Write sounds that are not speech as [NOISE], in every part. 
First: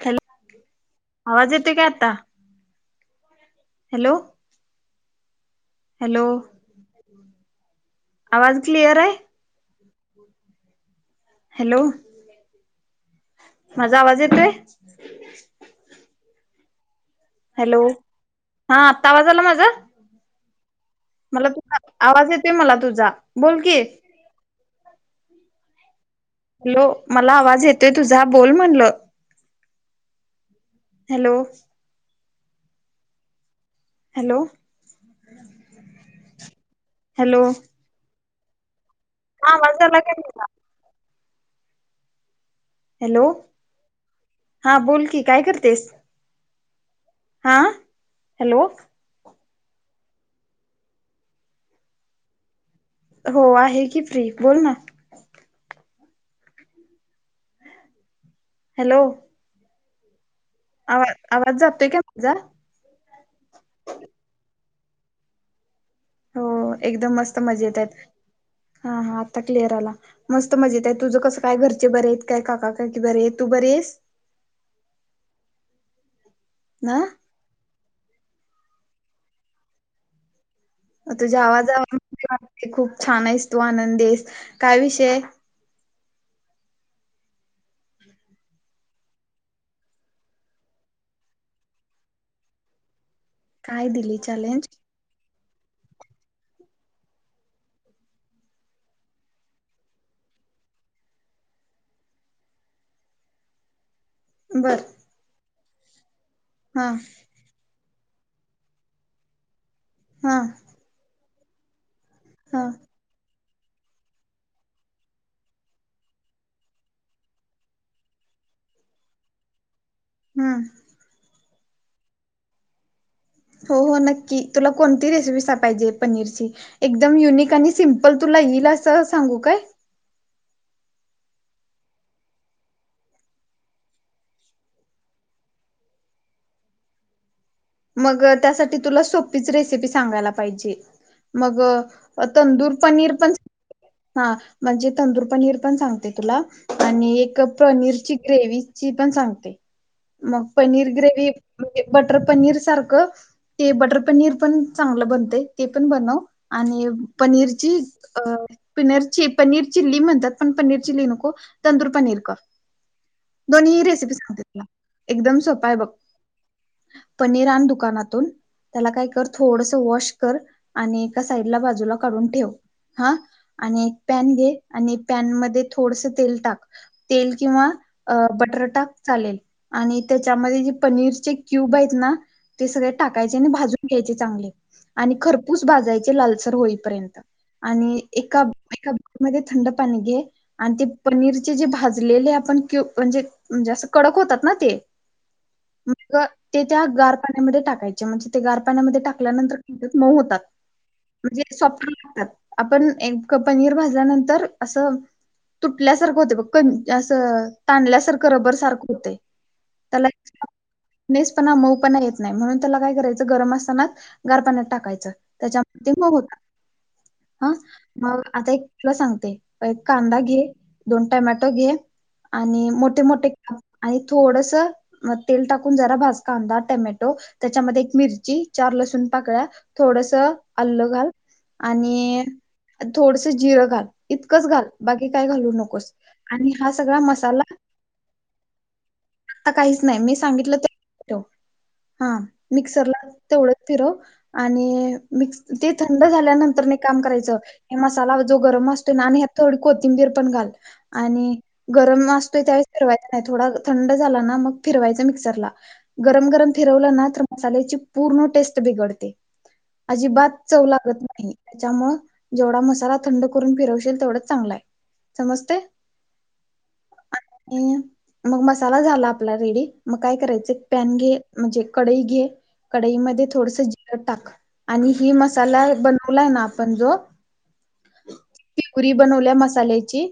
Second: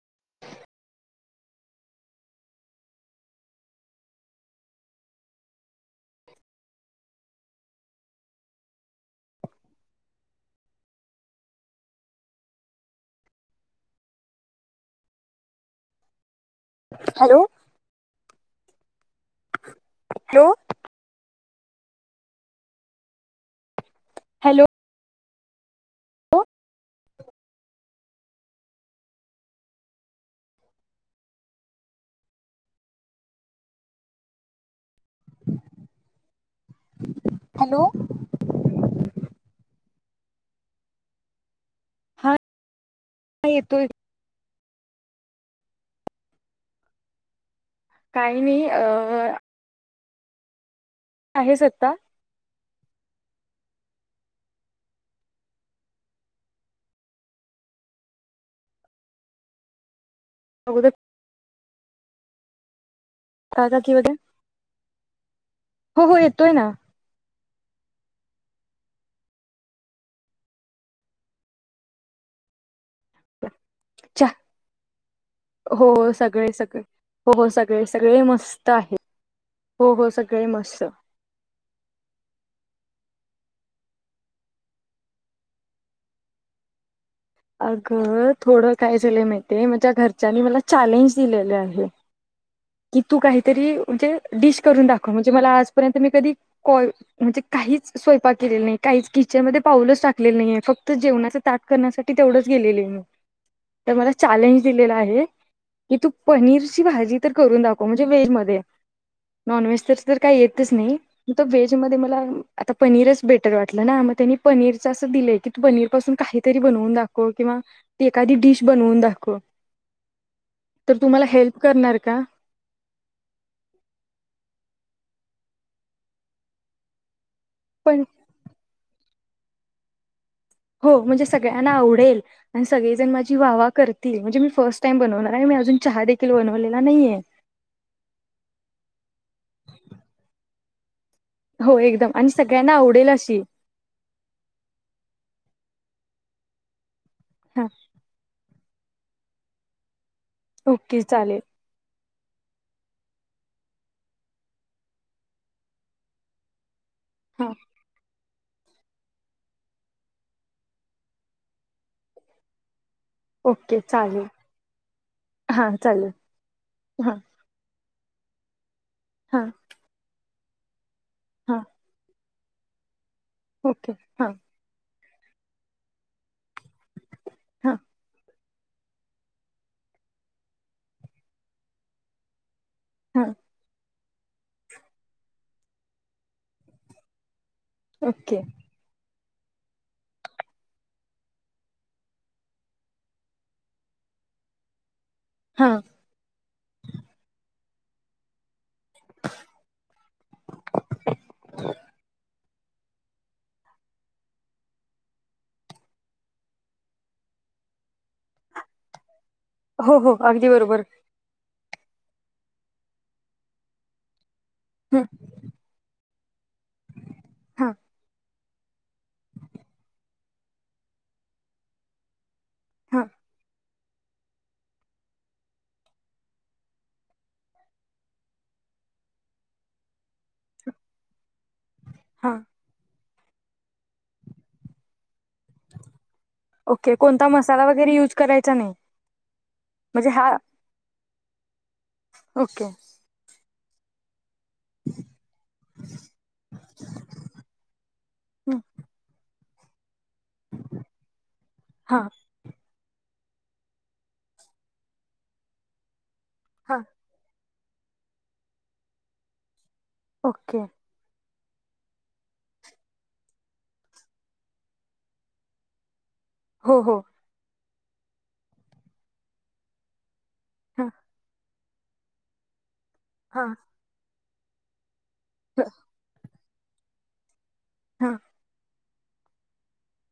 Hello आवाज येतो क्याता हॅलो हॅलो आवाज क्लिअर आहे हॅलो माझा आवाज येतोय हॅलो हा आत्ता आवाज आला माझा हॅलो. मला तुझ आवाज येतय मला तुझा बोल की. हॅलो. हॅलो मला आवाज येतोय तुझा बोल म्हणल, हॅलो. हॅलो. [INAUDIBLE] हॅलो. हा आवाज यायलाय तुला. हा. हॅलो [UNINTELLIGIBLE] येतो. हा बोलकी काय करतेस? हा काही हॅलो नाही अ आहे सत्ता. हो आहे की फ्री बोल ना. हॅलो. अगोदर [UNINTELLIGIBLE] आज जाततोय का माझा. काका [UNINTELLIGIBLE] हो हो येतोय ना. मस् मजे हाईत, हा हा आता क्लिअर आला मस्त मजेत आहेत तुझं कसं काय घरचे बरे आहेत काय काका बरे आहेत तू बरे आहेस. चहा. हो सग सगळे सगळे ना? हो हो सगळे. सगळे मस्त आहे. हो हो सगळे मस्त. तुझ्या आवाजा खूप छान आहेस तू आनंदी, काय विषय? अगं थोडं काय झालंय माहितेय माझ्या घरच्यांनी मला चॅलेंज दिलेले आहे. की तू काहीतरी काय म्हणजे दिली डिश चॅलेंज करून दाखव, म्हणजे मला आज तपर्यंत मी कधी कॉ म्हणजे काहीच स्वयंपाक केलेलं नाही काहीच किचन मध्ये पाऊलच टाकलेलं नाही फक्त जेवणाच ताट करण्यासाठी तेवढंच गेलेले मी. तर मला चॅलेंज बर दिलेला आहे. की तू पनीरची हा भाजी बनवून दाखव. म्हणजे व्हेज मध्ये नॉनव्हेज तस तर हा काही येतच नाही. वेजमध्ये म हा आता पनीरच भेट वाटलं ना मग त्यांनी पनीरच असं दिलंय की, तू पनीर पासून काहीतरी बनवून दाखव किंवा एखादी डिश बनवून दाखव. हम्म तर तुम्हाला हेल्प. करणार? का? हो हो नक्की. तुला कोणती रेसिपी सा पाहीजे पनीरची? एकदम युनिक आणि पण सिम्पल तूला येईलस अस सांगू काय? हो म्हणजे सगळ्यांना आवडेल आणि सगळेजण माझी वावा करतील म्हणजे मी फर्स्ट टाइम बनवणार आहे. मी अजून चहा देखील बनवलेला नाहीेये. मग त्यासाठी तुला सोपीच रेसिपी सांगायला पाहिजे. मग हो एकदम आणि सगळ्यांना तंदूर आवडेल पनीरपण अशी म्हणजे तंदूर पनीर पण सांगते तुला आणि आणि एक हा पनीरची ग्रेवी ची पण सांगते. मग पनीर ओके ग्रेवी चालेल म्हणजे बटर पनीर. सारख ते बटर पनीर पण चांगलं बनतय ते पण बनव आणि हा पनीरची. अ पिनर च पनीर चिल्ली म्हणतात पण पनीर चिल्ली नको तंदूर पनीर कर ओके दोन्ही रेसिपी चालेल सांगते तुला एकदम सोपा हा आहे बघ. चालेल हा दुकानातून. त्याला काय कर हा थोडस वॉश कर. आणि एका साइडला हा बाजूला काढून ठेव. हा आणि ओके एक हा पॅन घे आणि पॅनमध्ये थोडसं तेल टाक. तेल किंवा हा अ बट र टाक चालेल आणि त्याच्यामध्ये जे पनीरचे क्यूब आहेत ना. ते सगळे हा टाकायचे आणि भाजून घ्यायचे चांगले आणि खरपूस भाजायचे लालसर होईपर्यंत. आणि एका ओके एका मध्ये थंड पाणी घे आणि ते पनीरचे जे भाजलेले आपण क्यु म्हणजे जे असं कडक होतात ना ते. हा मग ते त्या गार मध्ये टाकायचे म्हणजे ते गार पाण्यामध्ये टाकल्यानंतर मऊ होतात, म्हणजे सॉफ्ट पण होतात. आपण एक पनीर भाजल्यानंतर असं तुटल्यासारखं होते ब क असं ताणल्यासारखं रबर सारखं होतेय हो हो अगदी बरोबर. पण म्हणून त्याला काय करायच गरम असतानाच गार पाण्यात हं, टाकायचं त्याच्या हो हो हा मग आता एक सांगते एक कांदा घे दोन टमॅटो घे. आणि हा मोठे मोठे आणि थोडसं म तेल टाकून जरा भाज कांदा, टमॅ टोल त्याच्यामध्ये एक मिरची चार लसूण पाकळ्या थोडसं आल्ल घाल. आणि हा थोडसं जिरं घाल इतकं घाल बा की काय घालू नकोस आणि हा ओके सगळा कोणता मसाला, वगैरे यूज करायचा नाही आता काहीच नाही म्हणजे मी हा सांगितलं तो हा ओके मिक्सरला तेवढं फिरो, आणि मिक्स ते थंड झाल्यानंतर न एक काम करायचं हे मसाला जो हं, गरम असतो ना आणि थोडी को थिंबीर पण घाल आणि हा गरम असतोय त्यावेळी थोडा थंड झाला ना मग फिरवाच मिक्सरला गरम गरम हा फिरवलं ना तर. साल्याची पूर्ण टेस्ट बिघडते. अजिबात ओके चव लागत नाही. च्यामुळं जेवढा मसाला थंड करून फिरवशील तेवढंच चांगलं हाय, समजतंय. हो, हो, हमम मग मसाला झाला आपला रेडी मग काय करायचं, एक हा पॅन घे, म्हजे कढई घे, कढईमध्ये हा थोडंसं जिरं टाक, आणि, मी मसाला बनवला आहे ना आ, पंजोऽऽऽऽ हाऽऽऽ पूरी बनवल्या मसाल्याची.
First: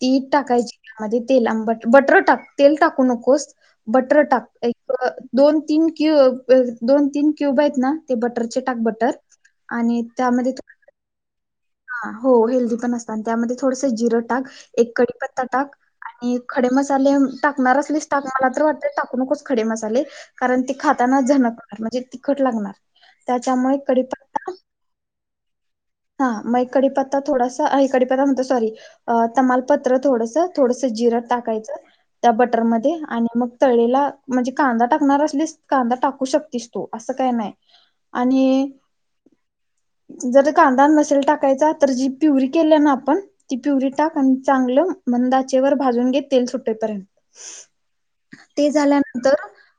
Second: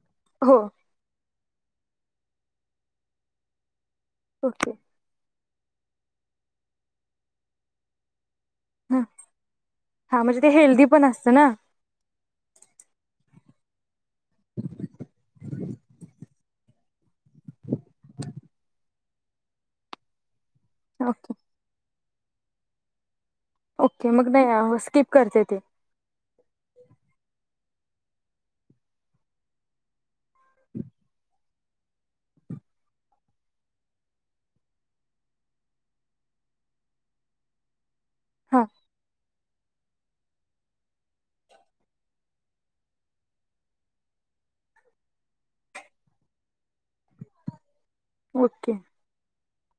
ती हो टाकायची त्यामध्ये. तेल आंबट, बटर टाक तेल टाकू नकोस. बटर टाक, ओके एकऽऽऽऽ दोन तीन क्यू अ, दोन तीन क्यूब आहेत ना ते बटऽऽ चे टाक हा बटर, आणि हा म्हणजे ते त्यामध्येऽऽऽ हेल्दी पण असतं ना हा, हो हेल्दी पण असत आणि त्यामध्ये थोडस जिरं, टाक, एक कडीपत्ता टाक आणिऽऽऽ खडे मसाले मऽऽटाकणार असलीस टाक, मला तर वाटतंय टाकू नकोस खडे मसाले. कारण ती खाताना ओके झणकणार म्हणजेऽऽऽ कट लागणार. त्याच्यामुळे ओके, मग नाही कढीपत्ता हा स्किप करते ते. हा, मग एक कडीपत्ता थोडासा, हय कडीपत्ता म्हणतो सॉरी, अं तमालपत्र थोडंसं ग थोडसं जिरं टाक. कायचं, त्या बटर मधे आणि मग तळलेला, म्हजे कांदा टाकणार असलीस कांदा टाकू शकतीस तु, असं काय नाही. हां आणिऽऽऽऽ जराऽऽऽ कांदा न मसाला टाकायचा तर जी प्युरी केल्या ना आपण ती प्युरी टाक आणि चांगलं मंद आचेवर भाजून घे तेल सुटेपर्यंत. ते ओके झाल्याऽऽनंतर.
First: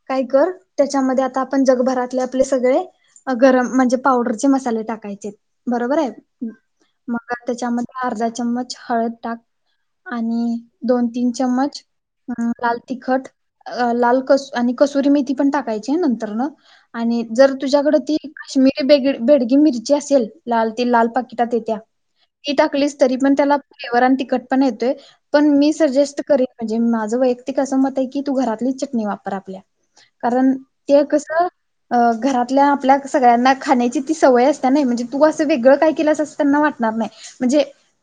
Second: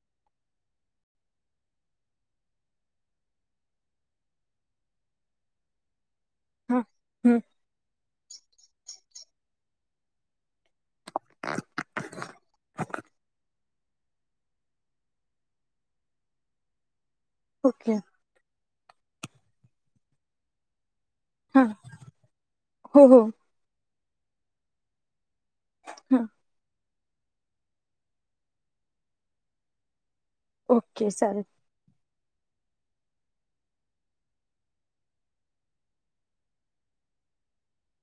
काय कर, त्याच्यामध्ये आता आपण जगभरातले आपले सगळे अऽ गरम म्हणजे पावडरचे मसाले टाकायचेत. बरोबर आहे. हम हम्म त्याच्यामध्ये अर्धा चमच हळद टाक आणि दोन तीन चम्मच लाल तिखट लाल कस आणि कसुरी मेथी पण टाकायची नंतर न. आणि जर ओके तुझ्याकडे ती काश्मीर बे बेडगी मिरची असेल. लाल त लाल. पाकिट हां येत्या ती टाकली हो तरी हो पण त्याला फ्लेवर आणि तिकखट पण येतेय. पण मी सजेस्ट हां करेन म्हणजे माझ वैयक्तिक अस मते की, घरातली चटणी वापर आपल्या. कारण ते ओके चालेल कसं अ घरातल्या आपल्या सगळ्यांना खाण्याची ती सवय असता नाही म्हणजे तू असं वेगळं काय केलंस असं त्यांना वाटणार नाही म्हणजे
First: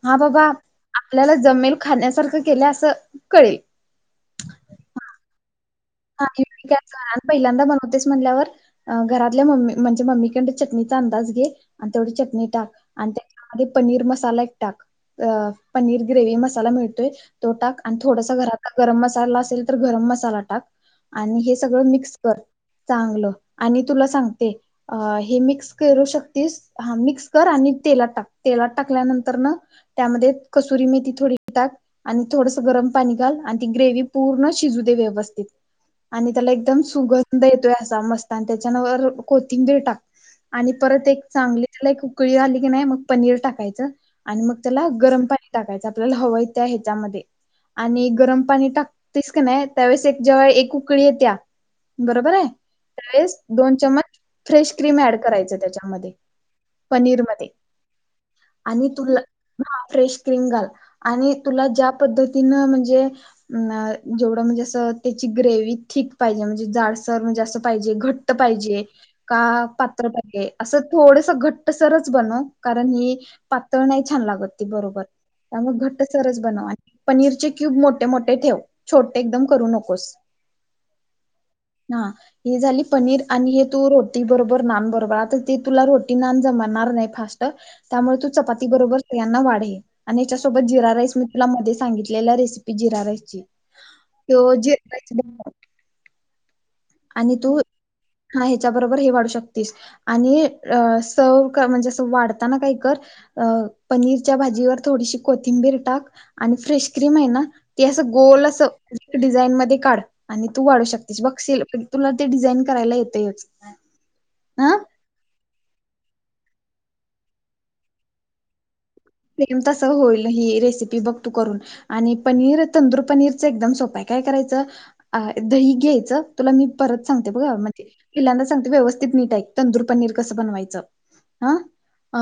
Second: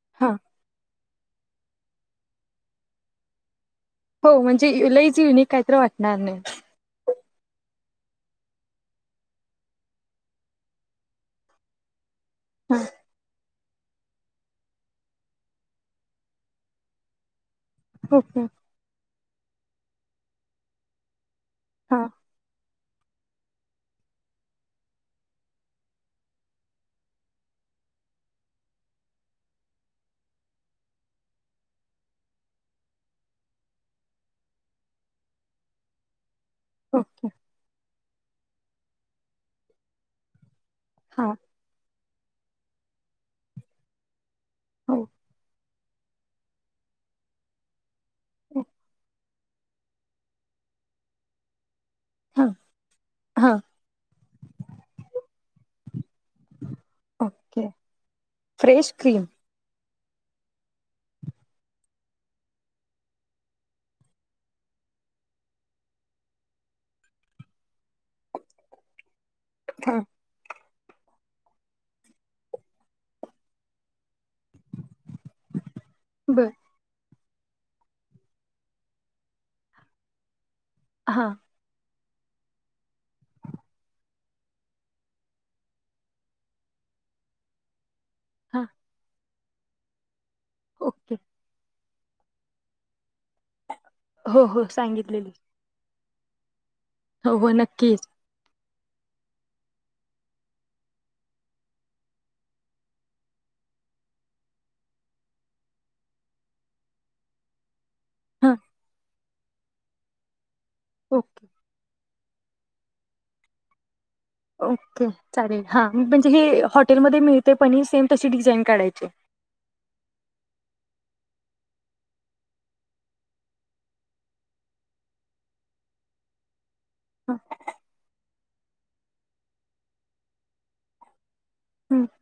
हा हां बाबा. आपल्याला जमेल खाण्यासारखं केलं असं कळेल. हो म्हणजे लाईच युनिक काहीतरी वाटणार नाही. आणि मी काय कर, आणि पहिल्यांदा बनवतेस म्हणल्यावर घारातल्या मम्मी म्हणजे मम्मीक डण चटनीचा अंदाज घे आणि तेवढी चट नि टाक हां आणि ते आधी पनीर मसाला टाक. अ पनीर ग्रेवी मसाला मिळतोय. तो टाक आणि थोडासा ओके घरात गरम म मला असेल तर गरम मसाला टाक. आणि हे. सगळ हां मिक्स कर. चांगलं आणि तुला सांगते. अ हे मिक्स करू शकतेस. हा मिक्स कर आणि तेलात टाक तेलात टाकल्यानंतर न त्यामध्ये कसुरी मेथी थोडी टाक आणि थोडस गरम पाणी घाल आणि ती ग्रेव पूर्ण शिजू दे व्यवस्थित. आणि त्याला एकदम ओके सुगंध येतोय असा मस्त त्याच्यानवर कोथिंबीर टाक. आणि परत एक हां चांगली त्याला एक उकळी कुळी आली की नाही मग पनीर टाकायच. आणि मग त्याला ओके गरम पाणी टाकायच. आपल्याला हवय त्या हच्यामध्ये आणि गरम पाणी टाकतेस. का नाही त्यावेळेस एक जवळ एक उकळी येत्याल. बरोबर आहे? हां त्यावेळेस हां दोन चममच फ्रेश क्रीम ऍड करायच त्याच्यामध्ये पनीर मध्ये ओके आणि फ्रेश तुला क्रीम ह फ्रेश क्रीम घाल आणि तुला ज्या पद्धतीनं म्हणजे जेवढं म्हणजे असं ग्रेव्ही थिक पाहिजे. म्हणजे जाडसर, म्हणजे असं पाहिजे घट्ट पाहिजे. [INAUDIBLE] का हां पात्र पाहिे [INAUDIBLE] असं थोडस घट्ट सरच बन कारण हे पातळ नाही छान लागत ती बरोबर त्यामुळे घट्ट सरस बर बनव [INAUDIBLE] पनीरचे क्यूब मोठे मोठे ठेव छोटे एकदम करू नकोस [INAUDIBLE] हा [INAUDIBLE] हा हे झाली पनीर आणि हे तू रोटी बरोबर नान बरोबर आता ते तुला रोटी नान जमणार नाही फास्ट [INAUDIBLE] त्यामुळे तू हां चपाती बरोबर [INAUDIBLE] ढ [INAUDIBLE] सोबत जिरा ओके राईस मी तला मध्ये सांगितलं [INAUDIBLE] ला रेसिपी जरा आहे [INAUDIBLE] [INAUDIBLE] तो हो हो जे [INAUDIBLE] होव नक्कीच [INAUDIBLE] त्या बरोबर हे वाढू शक आणि स म्हणजे वाताना का कर पनीरच्या भाजीवर थोडीशी कोथिंबीर टाक आणि फ्रेश कम आहे ना [INAUDIBLE] ते असं गोल हां असं [INAUDIBLE] डिझाईन मध्ये काढ आणि [INAUDIBLE] [INAUDIBLE] तू वाढू शकतेची ओके बघील तुला ते डिझाईन करायला येतंयच [INAUDIBLE] ओके चालेल [INAUDIBLE] हा म्हणजे हे हॉटेलमध्येध्ये मिळते पण सेम तशी डिझाईन काढाय च [INAUDIBLE] [INAUDIBLE] प्रेम तस होईल ही रेसिपी बघ तू करून आणि पनीर तंदूर पनीरच एकदम सोपाय काय करायचं दही घ्यायचं तुला मी [INAUDIBLE] परत सांगते बघा मजे पिल्यांदा सांगते व्यवस्थित नीट आहे तंदूर पनीर कसं बनवायचं हा हां अ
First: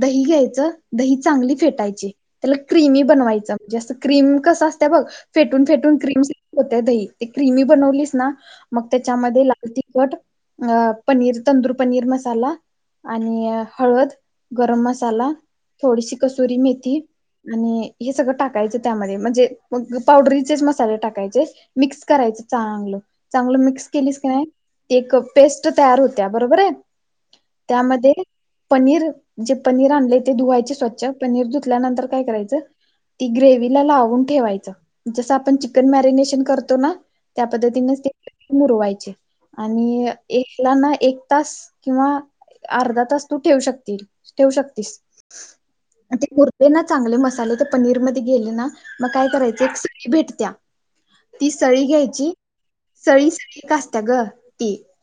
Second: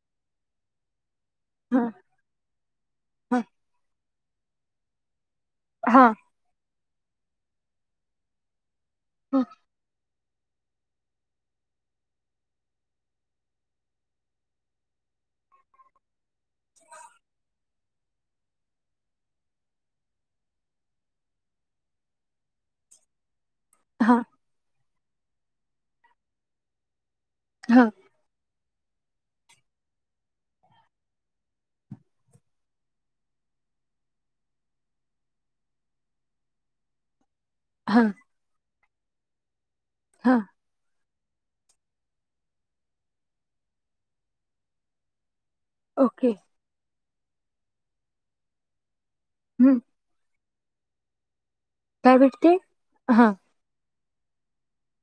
दही घ्यायचं [INAUDIBLE] [INAUDIBLE] दहीित चांगली हा फेटायची [INAUDIBLE] [INAUDIBLE] त क्रीमी हा बनवायचं म्हणजे असं [INAUDIBLE] क्रीम कस असत बघ [INAUDIBLE] [INAUDIBLE] फेटून फेटून हा क्रीमस होत्या दही ते क्रिमी बनवलीस ना [INAUDIBLE] मग त्याच्यामध्ये लाल तिखट [INAUDIBLE] अ पनीर तंदूर पनीर मसाला आणि हळद गरम मसाला [INAUDIBLE] [INAUDIBLE] थोडीशी कसुरी मेथी आणि हे सगळं टाकायचं त्यामध्ये म्हणजे मग पावडरीचेच मसाले टाकायचे मिक्स करायच चांगलं चांगलं मिक्स [INAUDIBLE] केलीस हा काय एक पेस्ट तयार होत्या बरोबर आहे. हा त्यामध्ये? पनीर जे पनीर आणलय ते धुवायचे स्वच्छ पनीर धुतल्यानंतर काय करायचं ती ग्रेवीला लावून ठेवायच जस आपण चिकन मॅरिनेशन करतो ना त्या पद्धतीनेच हा ते मुरवायचे. आणि हा एकला ना एक तास किंवा अर्धा तास तू ठेवू शकती ठेवू शकतीस. ते ओके उरतय ना चांगले मसाले तर पनीर मध्ये गेले ना? मग काय करायचं एक हम्म सळी भेटत्या् मग ती सळी काय घ्यायची भेटते हा सळी सळी का त्याग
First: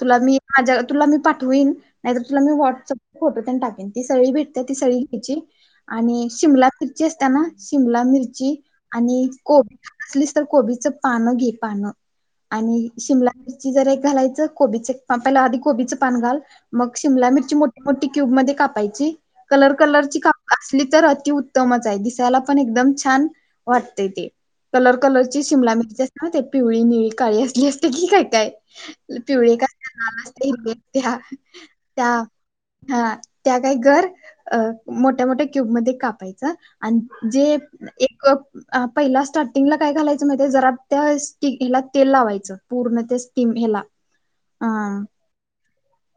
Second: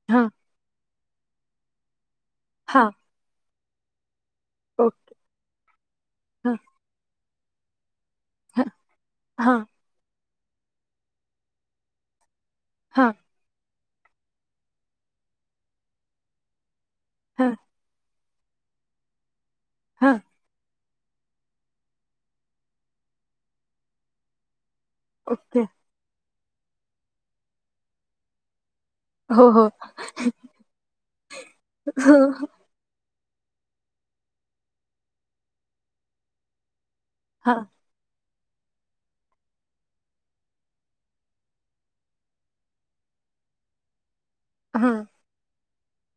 तुला हा मी माझ्या तुला मी पाठवीन. नाइ तर तुला मी हा व्हॉट्सअप फोटो तेन टाक ती सळी भेट त ती ओ सळी घ्याची आणि हा शिमला मिरची अस त्यांना शिमला मिरच ची हा आणि हा कोबी [UNINTELLIGIBLE] तर कोबीचं पानं घे पानं. आणि हा शिमला ती जरा एक घालायच कोबीचं पान पहिला आधी कोबीचं पान घाल मग शिमला मिरची हा मोठी मोठी क्यूब मध्ये कापायची कलर हा कलरची कापा [UNINTELLIGIBLE] लि तर अतिउत्तमच हाय दिसायला पण एकदम छान वाटतंय ते. कलर कलरची ओके शिमला मिरची असत्या माहि पिवळी, निळी, काळी असली असत्या की काय काय? हो पिवळी एक हो असत्या लाल असत्या हिरवी असत्या त्या हा. त्या काय कर. अ मोठ्या मोठ्या क्यूबमध्ये कापायचं आणि जे हा एक अं पहिल्या स्टार्टिंगला काय घालायचं माहित्याय जरा त्या स्टीइला तेल लावायचं पूर्ण ते स्टीम हेला हा अं.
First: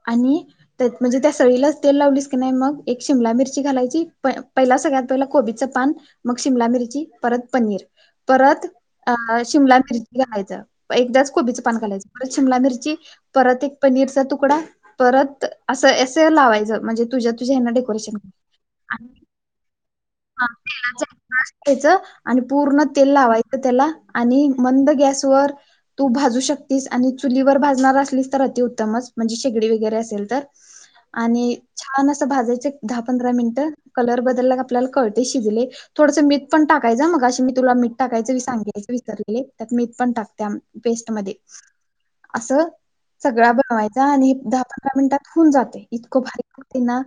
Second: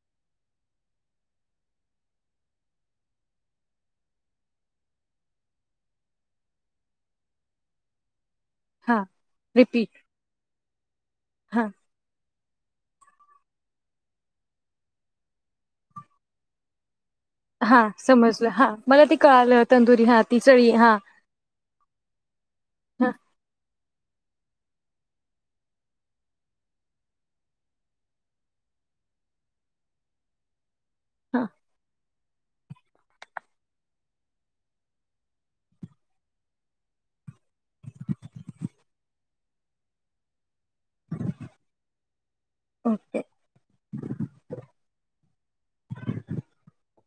आणि त्यात म्हणजे त्या सळीलाच तेल लावलीस का नाइ मग एक शिमला मिरची घालायची पण पहिला सगळ्यात पहिला कोबीच पान मग शिमला मिरची परत पनीर परत हा अ शिमला रिपीट मिरची घालायच एकदाच कोबीचं हा पान घालायचं. शिमला मिरची परत एक पनीरचा तुकडा परत असं एसं लावायचं म्हणजे तुझ्या तुझ्या हेन हा डेकोरेशन समजलं हा मला ते कळालं तंदुरी हा ती चळी हा [UNINTELLIGIBLE] आणि पूर्ण तेल हा लावायचं तेला आणि मंद गॅसवर तू भाजू शकतिस आणि चुलीवर भाजणार असलीस तर अतिउत्तमच म्हण शेगडी वैगरे असेल तर हा आणि छान असं चं भाजायच दहा पंधरा मिनिटं कलर बदल लाक आपल्याला कळते शिजले थोडस मीठ पण टाकायचं मगाशी मी तुला मीठ टाकायचं सांगायच विसरले त्यात मीठ पण टाक त्याम पेस्ट मध्ये आस ओके सगळा बनवायचा आणि दहा पंधरा मिनिटात हुन जातयं इतकं भारी होतंय ना.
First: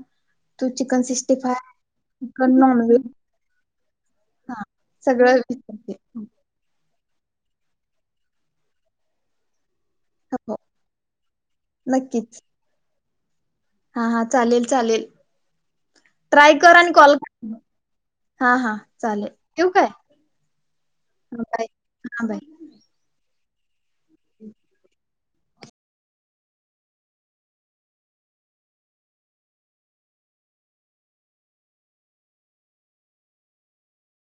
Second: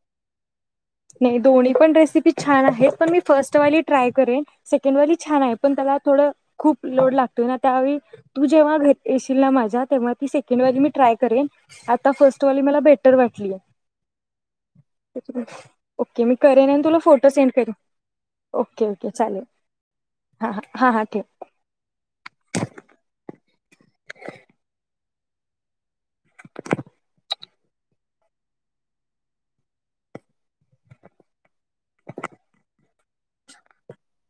तू चिकन सिक्स्टी नाही फाय दोन्ही पण रेसिपी चिकन छान आहेत नॉनव्हेज पण मी फर्स्टवाली ट्राय करेन हा सेकंडवाली सगळं छान आहे पण विचारते. त्याला थोडं खूप लोड लागत त्यावेळी तू जेव्हा घ [UNINTELLIGIBLE] येशील ना माझ्यात तेव्हा ती हो सेकंड वाली मी ट्राय करेन आता फर्स्ट वालीला भेट तर वाटली हा हा चालेल चालेल ओके मी ट्राय करेन कर आणि तुला कॉल फोटो सेंड करेन हा हा ओके ओके चालेल ठेव काय हां हां हां हां ठेव बाय हा बाय [INAUDIBLE]